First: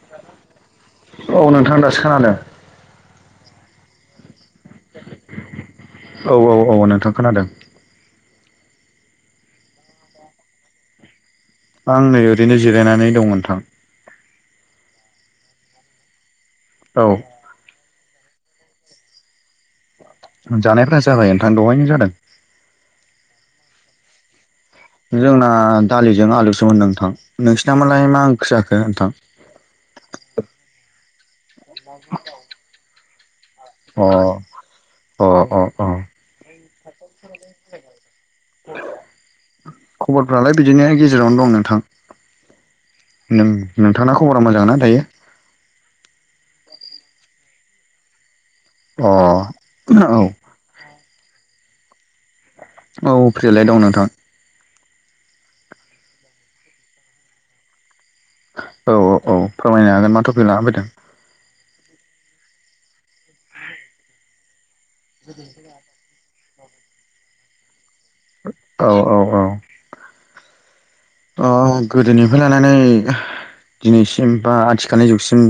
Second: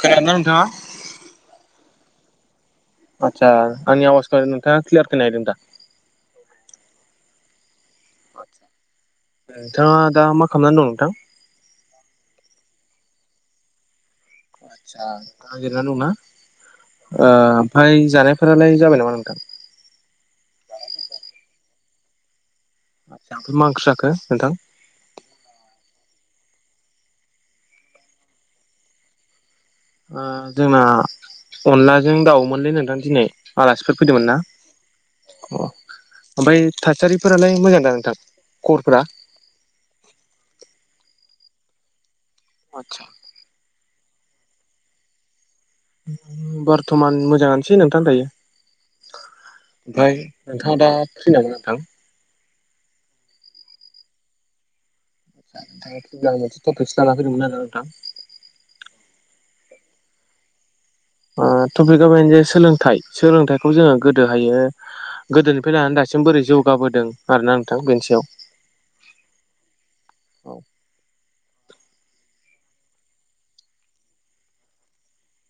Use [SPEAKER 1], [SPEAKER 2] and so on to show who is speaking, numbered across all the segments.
[SPEAKER 1] खोनादों ना नोंथाङा?
[SPEAKER 2] औ नोंथां दासो खोनादों।
[SPEAKER 1] आदसा आंनि आवासखौ नोंथाङा क्लियार खोना हैदों दा?
[SPEAKER 2] औ औ औ नोंथां खोनादों।
[SPEAKER 1] नोंथाङा दा मा खालामनानै दं नोंथां
[SPEAKER 2] आं नै ओरैनो जिरायनानै दंओनथां।
[SPEAKER 1] आदसा नोंथांङा जिरायनानै
[SPEAKER 2] औ
[SPEAKER 1] दंना ओ ओमफ्राय जानायफोरालाय जाबाय नामा नोंथां?
[SPEAKER 2] जानायफोरा जाबाय नोंथां दहायनो जादों।
[SPEAKER 1] दाथ मा ओंख्रि जाखो नोंथां?
[SPEAKER 2] जोंना दालिजों आलुसोमोन नोंथां। नोंसिनामालाय मा ओंख्रि जाखो नोंथां?
[SPEAKER 1] ओ जोंना अनलाजों दाउमोनलै नोंथां दिनै आलासिफोर
[SPEAKER 2] अ
[SPEAKER 1] फैदोंमोन ना।
[SPEAKER 2] अ अ अ
[SPEAKER 1] ओमफ्राय थासारिफोरालाय मोजांदा नोंथां खबरफोरा?
[SPEAKER 2] खबरफ्रालाय बिदिनो गेजेरावनो दं नोंथां।
[SPEAKER 1] आतसा।
[SPEAKER 2] नों नोंथांना खबरा मोजां ना दायो?
[SPEAKER 1] बर्थमान मोजाङानोसै नोंथां दायो।
[SPEAKER 2] अ
[SPEAKER 1] ओमफ्राय
[SPEAKER 2] औ
[SPEAKER 1] नोंथाङा दा फ्रि नामा नोंथां?
[SPEAKER 2] औ फ्रिआलाय दं नोंथां।
[SPEAKER 1] आं मोनसेटपिकसो लाना फैदोंमोन आरो नोंथां
[SPEAKER 2] औ औ औ फोरमायनो हागोन माथ'फि लाना फैदों।
[SPEAKER 1] आं टपिकआ बेनो जे सोलोंथाइ सोलोंथाइखौ जोङो गोदोहायो गोदोनिफ्राय लानानै दा दासिम बोरै जौगाबोदों आरोना नोंथां बेनि सायाव।
[SPEAKER 2] औ औ। औ औ।
[SPEAKER 1] औ
[SPEAKER 2] ओं गोदोनिफ्राय लानानै दिनैसिम बा आथिखालनि जुगसिम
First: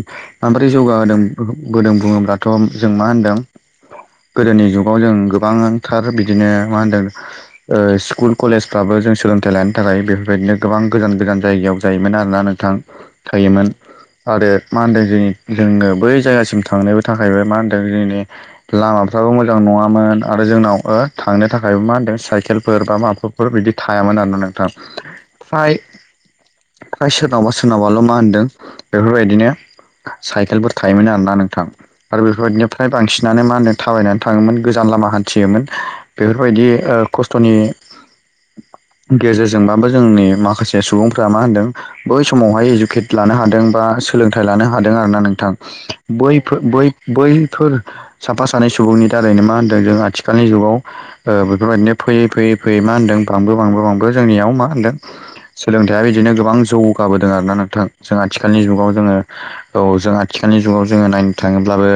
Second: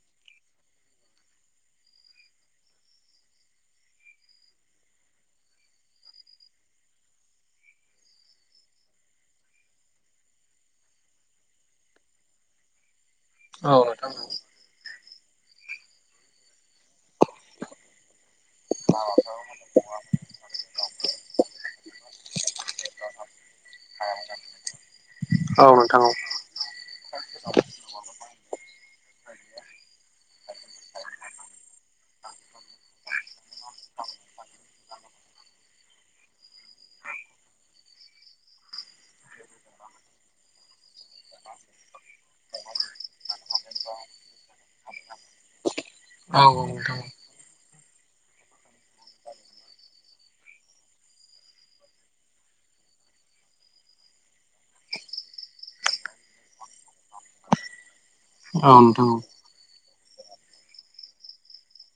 [SPEAKER 2] माब्रै जौगाहोदोंबोदों बुङोब्लाथ' जों मा होनदों गोदोनि जुगाव जों गोबांथार बिदिनो मा होनदों ओ स्कुल कलेजफ्राबो जों सोलोंथाइ लानो थाखाय बेफोरबायदिनो गोबां गोजान गोजान जायगायाव जायोमोन आरोना नोंथां थायोमोन
[SPEAKER 1] नोंथां
[SPEAKER 2] आरो मा होनदों जोंनि जोंनो बै जायगासिम थांनोबो थाखायबो मा होनदों जोंनि लामाफ्राबो मोजां नङामोन आरो जोंनाव थांनो थाखायबो मा होनदों साइकेलफोर बा माफाफोर बिदि थायामोन आरोना नोंथां।
[SPEAKER 1] औ
[SPEAKER 2] फ्राय
[SPEAKER 1] नोंथां औ
[SPEAKER 2] फ्राय सोरनावबा सोरनावबाल' मा होनदों बेफोरबायदिनो साइकेलफोर थायोमोन आरोना नोंथां। आरो बेफोरबायाददिनो फ्राय बांसिनानो मा होनो थाबायनानै थाङोमोन गोजान लामा हान्थियोमोन। बेफोरबायदि ओ खस्थ'नि गेजेरजोंबाबो जोंनि माखासे सुबुंफोरा मा होनदों बै समावहाय इडुकेट लानो हादों बा सोलोंथाइ लानो हादों आरोना नोंथां।
[SPEAKER 1] औ
[SPEAKER 2] बैफो बै
[SPEAKER 1] नोंथां
[SPEAKER 2] बैफोर साफा सानै सुबुंनि दारैनो मा होनदों जों आथिखालनि जुगाव ओ बेफोरबायदिनो फैयै फैयै फैयै मा होनदों बांबो बांबो बांबो जोंनियाव मा सदों सोलोंथाइया बिदिनो गोबां जौगाबोदों आरोना नोंथां। जों आथिखालनि
[SPEAKER 1] औ
[SPEAKER 2] जुगाव
[SPEAKER 1] नोंथां
[SPEAKER 2] जोङो औ जों आथिखालनि जुगाव जोङो नायनो थाङोब्लाबो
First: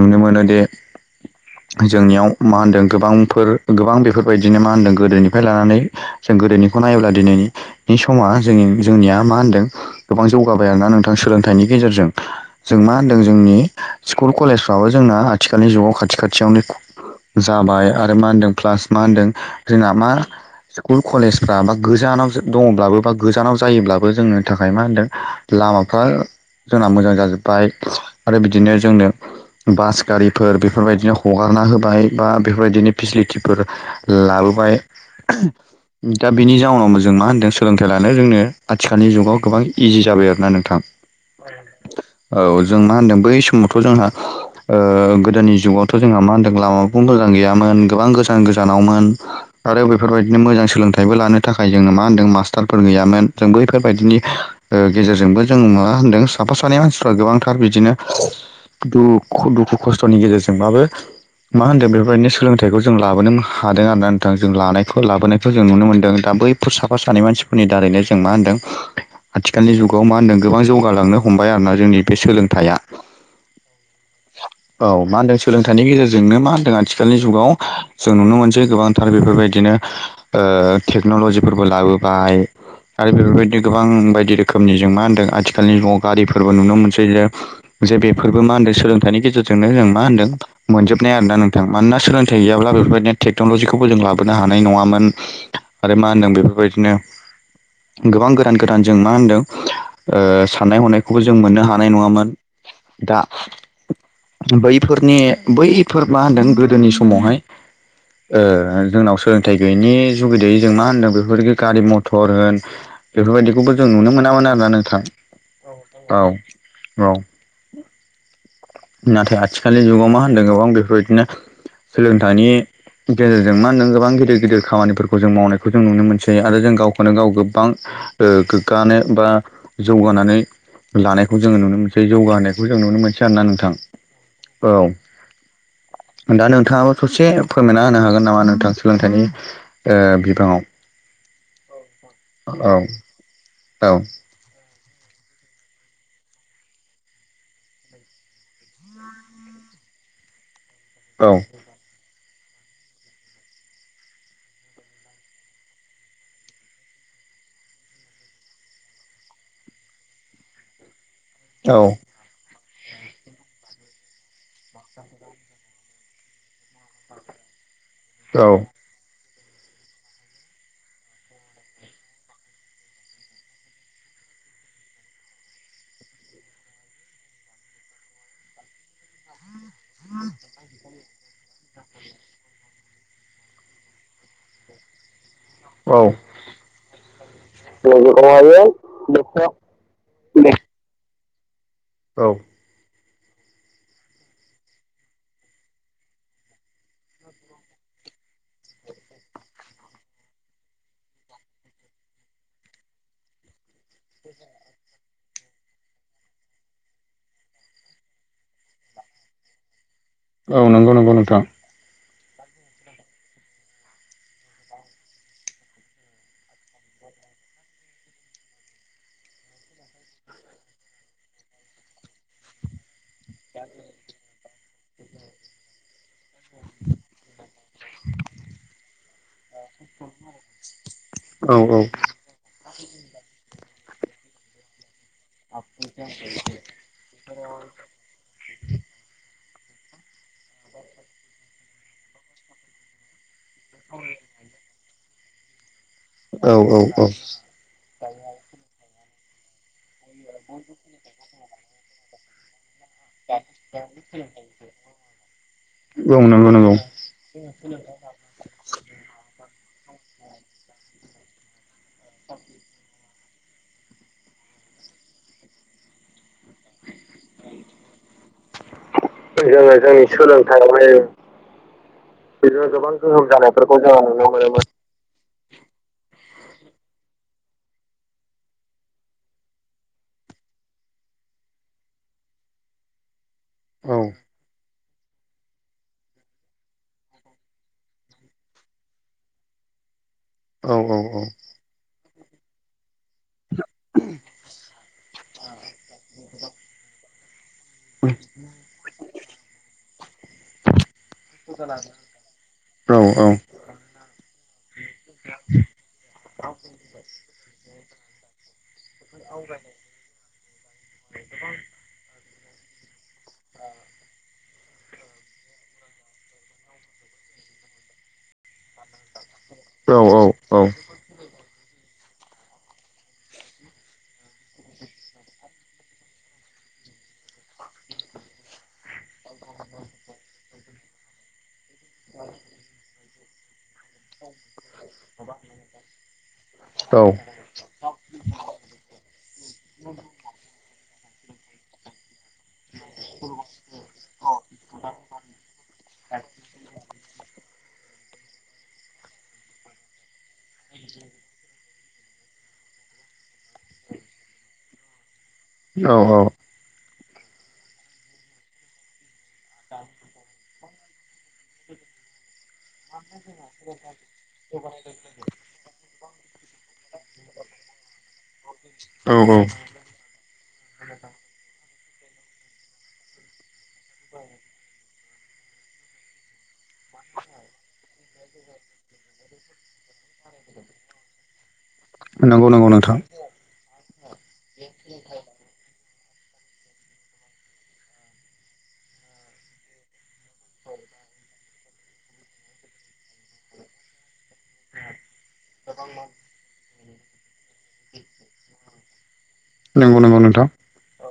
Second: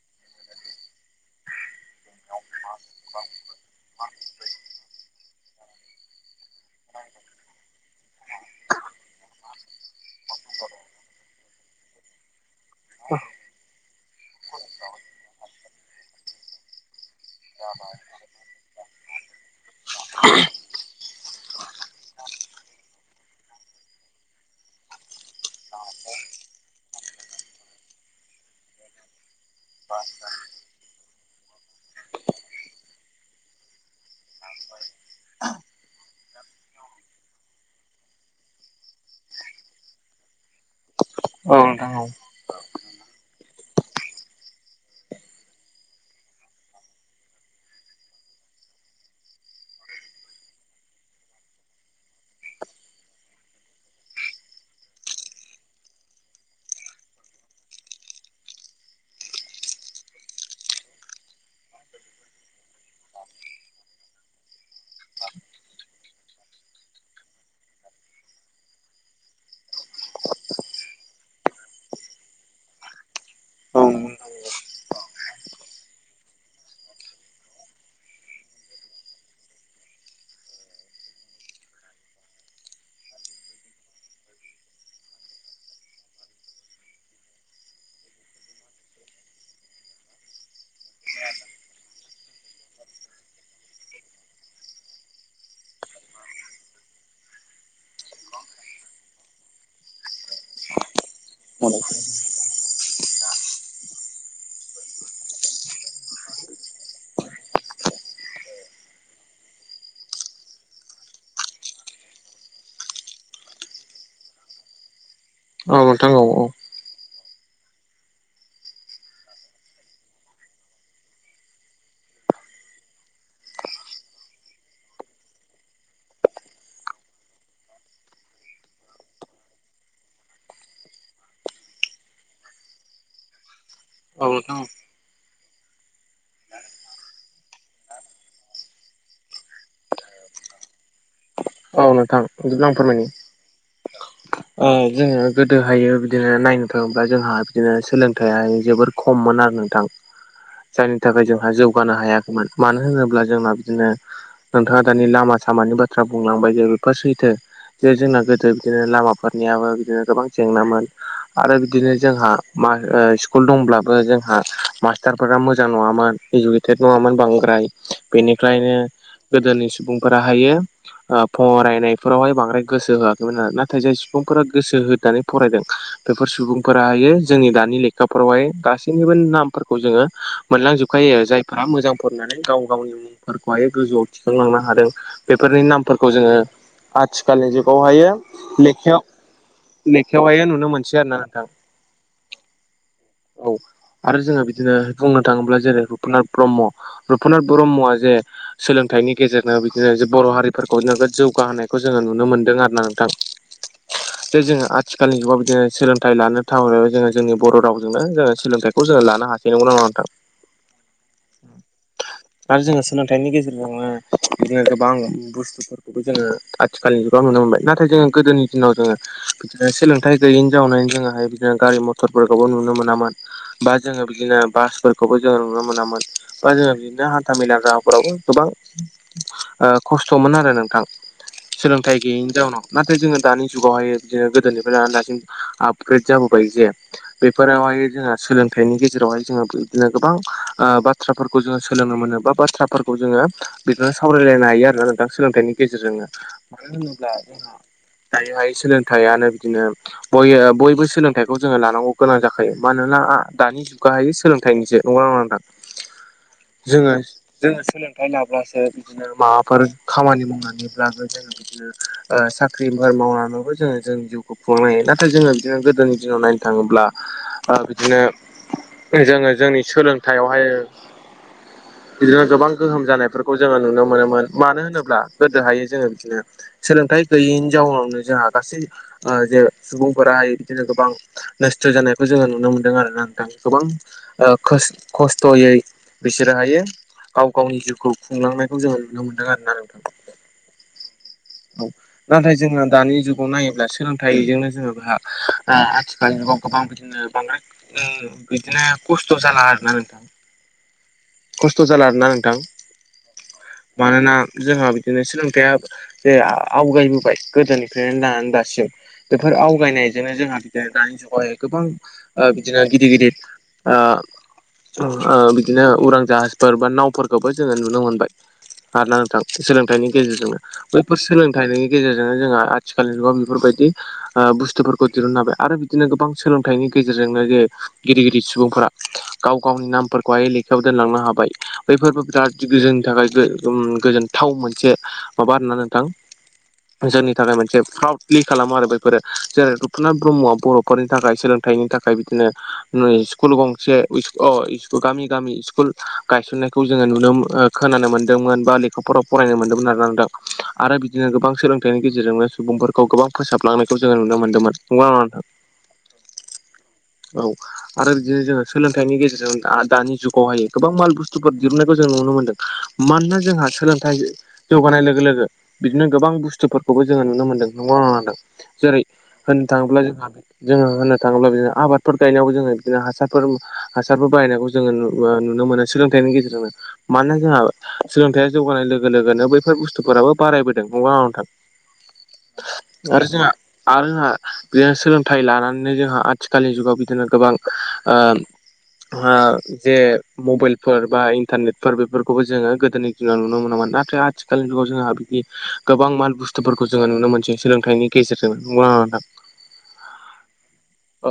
[SPEAKER 2] नुनो मोनोदि जोंनियाव मा होनदों गोबांफोर गोबां बेफोरबायदिनो मा होनदों गोदोनिफ्राय लानानै जों गोदोनिखौ नायोब्ला दिनैनि समा जों जोंनिया मा होनदों गोबां जौगाबाय आरोना नोंथां सोलोंथाइनि गेजेरजों। जों मा होनदों जोंनि स्कुल कलेजफ्राबो जोंना आथिखालनि जुगाव खाथि खाथियावनो जाबाय आरो मा होनदों प्लास मा होनदों जोंना मा स्कुल कलेज बा गोजानाव दङब्लाबो बा गोजानाव जायोब्लाबो जोंनि थाखाय मा होनदों लामाफ्रा जोंना मोजां जाजोब्बाय आरो बिदिनो जोंनो बास गारिफोर बेफोरबायदिनो हगारना होबाय बा बेफोरबायदिनो फेसिलिटिफोर लाबोबाय। दा बिनि जाउनाव जों मा होनदों सोलोंथाइ लानो जोंनो आथिखालनि जुगाव गोबां इजि जाबाय आरोना नोंथां।
[SPEAKER 1] औ नोंथां
[SPEAKER 2] औ जों मा होनदों बै समावथ' जोंहा गोदोनि जुगावथ' जोंहा मा होनदों लामा मोजां गैयामोन गोबां गोजान गोजानावमोन, आरो बेफोरबायदिनो मोजां सोलोंथाइ बो लानो थाखाय जोङो मा होनदों मास्टारफोर गैयामोन। जों बैफोरबायदिनि ओ गेजेरजोंबो जों मा होनदों साफा सानै मानसिफ्रा गोबांथार बिदिनो दुखु, दुखु खस्थ'नि गेजेरजोंबाबो मा होन्दों बेफोरबायदिनो सोलोंथाइखौ जों लाबोनो हादों आरोना नोंथां, जों लानायखौ लाबोनायखौ जों नुनो मोन्दों दा बैफोर साफा सानै मानसिफोरनि दारैनो जों मा होनदों आथिखालनि जुगाव मा होनदों गोबां जौगालांनो हमबाय आरोोना जोंनि बे सोलोंथाइया।
[SPEAKER 1] औ नंगौ नोंथां नंगौ।
[SPEAKER 2] औ मा होनदों सोलोंथाइनि गेजेरजोंनो मा होनदों आथिखालनि जुगाव जों नुनो मोनसै गोबां आरो बेफोरबायदिनो ओ टेक्नलजिफोरबो लाबोबाय आरो बेफोरबायदि गोबां बायदि रोखोमनि जों मा होनदों आथिखालनि जुगाव गारिफोरबो नुनो मोनसै जों। जे बेफोरबो मा होन्दों सोलोंथाइनि गेजेरजोंनो जों मा होन्दों मोनजोबनाय आरोना नोंथां। मानोना सोलोंथाइ गैयाब्ला बेफोरबायदिनो टेक्नोलजीखौबो जों लाबोनो हानाय नङामोन। आरो मा होनदों बेफोरबायदिनो गोबां गोदान गोदान जों मा होनदों ओ साननाय हनायखौबो जों मोननो हानाय नङामोन। दा बैफोरनि बैफोर मा होनदों गोदोनि समावहाय ओ जोंनाव सोलोंथाइ गैयैनि जुगिदियै जों मा होन्दों बेफोरबादिखै गारि मटर होन बेफोरबायदिखौबो जों नुनो मोनामोन आरोना नोंथां,
[SPEAKER 1] नोंथां औ
[SPEAKER 2] औ। नाथाय आथिखालनि जुगाव मा होनदों गोबां बेफोरबायदिनो सोलोंथाइनि गेजेरजों मा होनदों गोबां गिदिर गिदिर खामानिफोरखौ जों मावनायखौ जों नुनो मोनसै आरो जों गावखौनो गाव गोबां ओ गोग्गानो बा जौगानानै लानायखौ जोङो नुनो मोनसै जौगाहोनायखौ जों नुनो मोनसै आरोना नोंथां औ। दा नोंथाङाबो ससे फोरमायना होनो हागोन नामा नोंथां सोलोंथाइनि ओ बिबाङाव
[SPEAKER 1] औ नोंथां।
[SPEAKER 2] औ औ।
[SPEAKER 1] आ जोङो गोदोहायो बिदिनो नायनो थाङोब्ला जोंहा बिदिनो सोलोंथाइआ जोबोर खममोन आरो नोंथां जायनि थाखाय जोंहा जौ गानो हायाखैमोन। मानो होनोब्ला जोंहा बिदिनो नोंथाङा दानि लामा सामानि बाथ्रा बुंलांबाय जे [inaudible] सैथो जे जोंना गोदो बिदिनो लामाफोरनियाबो बिदिनो गोबां जेंनामोन आरो
[SPEAKER 2] औ
[SPEAKER 1] बिदिनो जोंहा मा ओ स्कुल दंब्लाबो जोंहा मास्टारफोरा मोजां नङामोन, इजुके टेट नङामोन बांद्राय।
[SPEAKER 2] औ
[SPEAKER 1] बेनिखायनो गोदोनि सुबुंफोराहायो ओ फरायनायफोरावहाय बांद्राय गोसो होआखैमोन आरो, नाथाय जाय सुबुंफोरा गोसो होनानै फरायदों। बेफोर सुबुंफोराहायो जोंनि दानि लेखाफोरावहाय गासैनिबो नाम फोरखौ जोङो मोनलांजोबखायो आरो जाय फ्रा मोजां फरायनानै गाव गावनि मुंफोरखौहाय गोजौआव थिखांलांनो हादों बेफोरनि नाम
[SPEAKER 2] औ
[SPEAKER 1] खौ जोङो आथिखालनि जुगावहायो
[SPEAKER 2] बेवहायो
[SPEAKER 1] लेखायाव
[SPEAKER 2] बेखौ
[SPEAKER 1] लेखायावहायो नुनो मोनसै आरोना नोंथां।
[SPEAKER 2] औ।
[SPEAKER 1] औ। आरो जोङो बिदिनो बुंनो थाङोब्ला जेरै रुपनाथ ब्रह्म, रुपनाथ ब्रह्मआ जे सोलोंथाइनि गेजेरनो बिदिनो जे बर' हारिफोर [unintelligible] नोगोद जौगाहोनायखौ जोङो नुनो मोनदों आरो ना नोंथां। जे जोङो आथिखालनि जुगाव बिदिनो सोलोंथाइ लानो [unintelligible] जोङो जोंनि बर' रावजोंनो जोङो सोलोंथाइ खौ जों लानो हासै नंगौना नङा नोंथां?
[SPEAKER 2] औ नोंगौ नोंगौ नोंथां
[SPEAKER 1] दा जोङो सोलोंथाइनि गेजेरजोंनो बिदिनो गोबां बुस फोरखौबो जोङो आथिखालनि जुगाव नुनो मोनबाय। नाथाय जोङो गोदोनि दिनाव जोङो बिदिनो सोलोंथाइ गैयैनि जाउनाय जोङोहाय बिदिनो गारि मथरफोरखौबो नुनो मोनामोन बा जोङो बिदिनो बासफोरखौबो जोङो नुनो मोनामोन, बा जोङो बिदिनो हान्था मेला राहाफोरावबो गोबां ओ खस्थ'मोन आरो नोंथां
[SPEAKER 2] औ
[SPEAKER 1] सोलोंथाइ गोयैनि जाउनाव, नाथाय जोङो दानि जुगावहायो बिदिनो गोदोनिफ्राय लानानै दासिम आपग्रेद जाबोबाय जे बेफोरावहायो जोंहा सोलों थाइनि गेजेरावहाय जोङो बैदिनो गोबां आ बाथ्राफोरखौ जोङो सोलोंनो मोनो बा बाथ्राफोर खौ जोङो बिदिनो सावरायलायनो हायो आरोना नोंथां सोलोंथाइनि गेजेरजोंनो।
[SPEAKER 2] औ
[SPEAKER 1] मानो
[SPEAKER 2] औ औ
[SPEAKER 1] होनोब्ला जोंहा दायोहाय सोलोंथाइयानो बिदिनो बयो बयबो सोलोंथाइखौ जोङो लानांगौ गोनां जाखायो मानोना आ दानि जुगाहायो सोलोंथाइनिसो नङा नङा नोंथां
[SPEAKER 2] औ नंगौ नंगौ
[SPEAKER 1] जोङो जोङो सोलों फाय लाब्लासो बिदिनो माबाफोर खामानि मावनानैब्लाबो जों [unintelligible] ओ साख्रि बार मावनानैबो जोङो जों जिउखौ खुंनो हायो नाथाय जोङो बिदिनो गोदोनि दिनाव नाय थाङोब्ला आ बिदिनो बे जोङो जोंनि सोलोंथाइयावहाय बिदिनो गोबां गोहोम जानायफोरखौ जोङो नुनो मोनोमोन मानो होनोब्ला गोदोहायो जोङो बिदिनो सोलोंथाइ गैयैनि जाउनावनो जोंहा गासै ओ जे सुबुंफोराहाय बिदिनो गोबां नोस्थो जानायखौ जोङो नुनो मोनदों आरोना नोंथां गोबां ओ खोस खस्थ'यै बिसोरो हायो गाव गावनि जिउखौ खुंलांनायखौ जोङो नुनो मोन्दों आरोना नोंथां
[SPEAKER 2] औ औ औ
[SPEAKER 1] औ नाथाय जोङो दानि जुगाव नायो ब्ला सोलोंथाइजोंनो जोङो बोहा आ आथिखाल जुगाव गोबां बिदिनो अने ओ बिदिनो खस्थ' जाला आरो ना नोंथां खस्थ' जाला आरोना नोंथां
[SPEAKER 2] औ औ
[SPEAKER 1] [inaudible] मानोना जोंहा बिदिनो सोलोंथाइया जे आ आवगायबोबाय गोदोनिफ्रेन [unintelligible] दासिम बेफोर आवगायनायजोंनो जोंहा [unintelligible] दानि जुगावाय गोबां ओ बिदिनो गिदिर गिदिर आ [unintelligible] बिदिनो उरां जाहाजफोर बा नावफोरखौबो जोङो नुनो मोनबाय आरना नोंथां सोलोंथाइनि
[SPEAKER 2] औ
[SPEAKER 1] गेजेरजोंनो
[SPEAKER 2] औ
[SPEAKER 1] बैफोर सोलोंथाइनि गेजेरजोंनो जोंहा आथिखालनि जुगाव बिफोरबायदि आ बुस्थुफोरखौ दिरुन नाबे आरो बिदिनो गोबां सोलोंथाइनि गेजेरजोंनो जे गिदिर गिदिर सुबुंफोरा गाव गावनि नामफोरखौहाय लेखायाव दोनलांनो हाबाय बैफोरबो बिराद गोजोन थाखायबो ओम गोजोनथाव मोनसे माबा आरो ना नो थां जोंनि थाखाय मोनसे प्राउड प्ले खालामो आरो बैफोरो जेरै रुपनाथ ब्रह्मआ बर'फोरनि थाखाय सोलोंथाइनि थाखाय बिदिनो नै स्कुल गंसे इस अ इसक' गामि गामि स्कुल गायसननायखौ जोङो नुनो मो ओ खोनानो मोनदोंमोन बा लेखा फराव फरायनो मोन्दोंमोन आरो ना नोंथां आरो बिदिनो गोबां सोलों थाइनि गेजेरजोंनो सुबुंफोरखौ गोबां फोसाबलांनायखौ जोङो नुनो मोनदोंमोन नंग ना नङा नोंथां
[SPEAKER 2] औ औ
[SPEAKER 1] औ आरो [unintelligible] जोङो सोलोंथाइनि गेजेरजों आ दानि जुगावहायो गोबां माल बुस्थुफोर दिरुन्नायखौ जों नुनो मोनदों मानोना जोंहा सोलोंथाइ जौगानाय लोगो लोगो बिदिनो गोबां बुस्थुफोरखौबो जोङो नुनो मोनदों नंगौना नङा नोंथां। जेरै
[SPEAKER 2] औ औ
[SPEAKER 1] होननो थाङोब्ला जोंहा जोङो होननो थाङोब्ला बिदिनो आबादफोर गायनायावबो जोङो बिदिनो हासारफोर हासारफोर बायनायखौ जोङोु नुनो मोनो। सोलोंथाइनि गेजेरजोंनो मानोना जोंहा सोलोंथाइया जौगानाय लोगो लोगोनो बै बेफोर बुस्थुफोराबो बारायबोदों नंगौ ना नङा
[SPEAKER 2] नंगौ नंगौ
[SPEAKER 1] नोंथां।
[SPEAKER 2] नोंथां
[SPEAKER 1] आरो जोंहा आरो जोंहा बिदिनो सोलोंथाइ लानानैनो जोंहा आथिखालनि जुगाव बिदिनो गोबां ओ जे मबाइलफोर, बा इन्टारनेटफोर बेफोरखौबो जोङो गोदोनि दिनाव नुनो मोनामोन। नाथाय आथिखालनि जुगाव जोंहा गोबां माल बुस्थुफोरखौ जोङो नुनो मोनसै सोलोंथाइनि गेजेरजों नंगौ ना नङा नोंथां।
[SPEAKER 2] नंगौ नंगौ नोंथां।
[SPEAKER 1] औ ओ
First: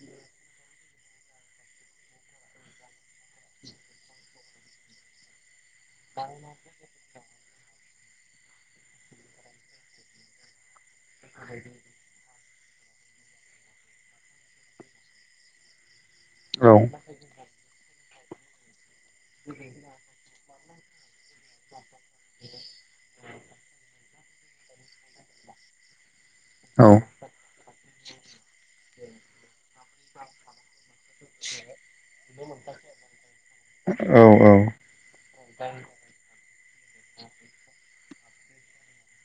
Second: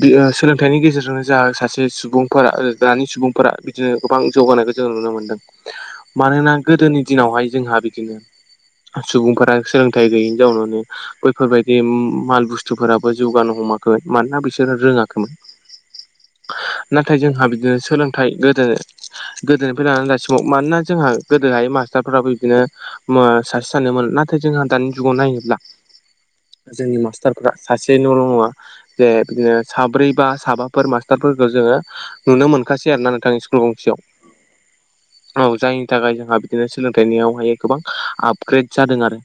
[SPEAKER 1] बेयो सोलों थाइनि गेजेरजोंनो जाहा सासे सुबुंफोरा आरो दानि सुबुंफोरा बिदिनो गोबां जौगानायखौ जोङो नुनो मोनदों। [unintelligible] मानोना गोदोनि दिनावहाय जोंहा बिदिनो सुबुंफोरा सोलोंथाइ गैयिनि जाउनावनो बैफोरबायदि माल बुस्थुफोराबो जौगानो हमाखै। मानोना बिसोरो रोङाखैमोन।
[SPEAKER 2] औ
[SPEAKER 1] नाथाय जोंहा बिदिनो सोलोंथाइ गोदो गोदोनिफ्राय लानानै दासिमाव मानोना जोंहा गोदोहाय माखासे फोराबो बिदिनो सासे सानोमोन नाथाय जोंहा दानि जुगाव नायोब्ला
[SPEAKER 2] औ
[SPEAKER 1] जोंनि
[SPEAKER 2] औ
[SPEAKER 1] मास्टारफ्रा सासे न'ल' नङा जे बिदिनो साब्रै बा साबा फोर मास्टारफोरखौ जोङो नुनो मोनखासै आरोना नोंथां स्कुल गंसेयाव।
[SPEAKER 2] औ औ
[SPEAKER 1] औ जायनि थाखाय जोंहा बिदिनो सोलोंथाइनियावहाय गोबां आपग्रेड जादों आरो।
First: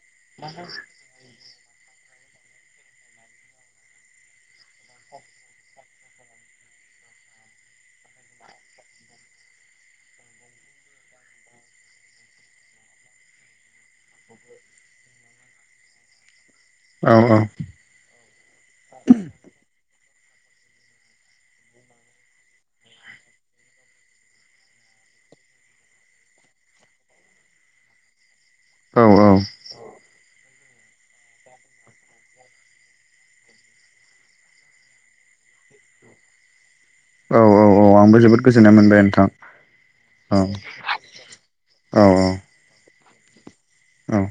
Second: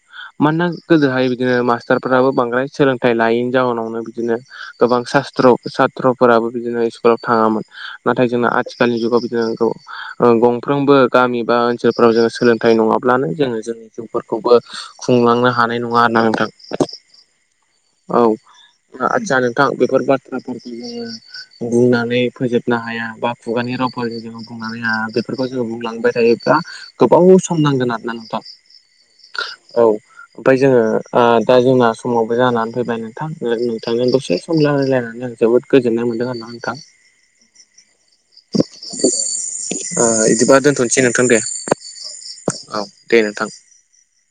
[SPEAKER 1] मानोना गोदोहाय बिदिनो मास्टारफोराबो बांद्राय सोलोंथाइ लायैनि जााहनावनो बिदिनो गोबां सास्त्र सात्र'फोराबो बिदिनो स्कुलाव थाङामोन। नाथाय जोंना आथिखालनि जुगाव बिदिनो गंफ्रोमबो गामि बा ओनसोलफ्राव जोङो सोलोंथाइ नङाब्लानो जोङो जोंनि जिउफोरखौबो खुंलांनो हानाय नङा आरोना नोंथां।
[SPEAKER 2] औ औ।
[SPEAKER 1] औ आदसा नोंथां बेफोर बाथ्राफोरखौ बुंनानै फोजोबनो हाया बा खुगानि रावफोरजों जोङो बुंनानै बेफोरखौ जोङो बुंलांबाय थायो। दा गोबाव सम नांगोन आरो ना नोंथां
[SPEAKER 2] औ
[SPEAKER 1] औ। ओमफाय जोङो आ दा जोंना समावबो जानानै फैबाय नोंथां। ओ नोंथांजों ओ दसे सम लारायलायनानै आं जोबोद गोजोननाय मोनदों आरोना नोंथां।
[SPEAKER 2] औ औ औ आंबो जोबोद गोजोननाय मोनबाय नोंथां औ।
[SPEAKER 1] थों दे
[SPEAKER 2] औ औ
[SPEAKER 1] औ दे नोंथां।
[SPEAKER 2] औ।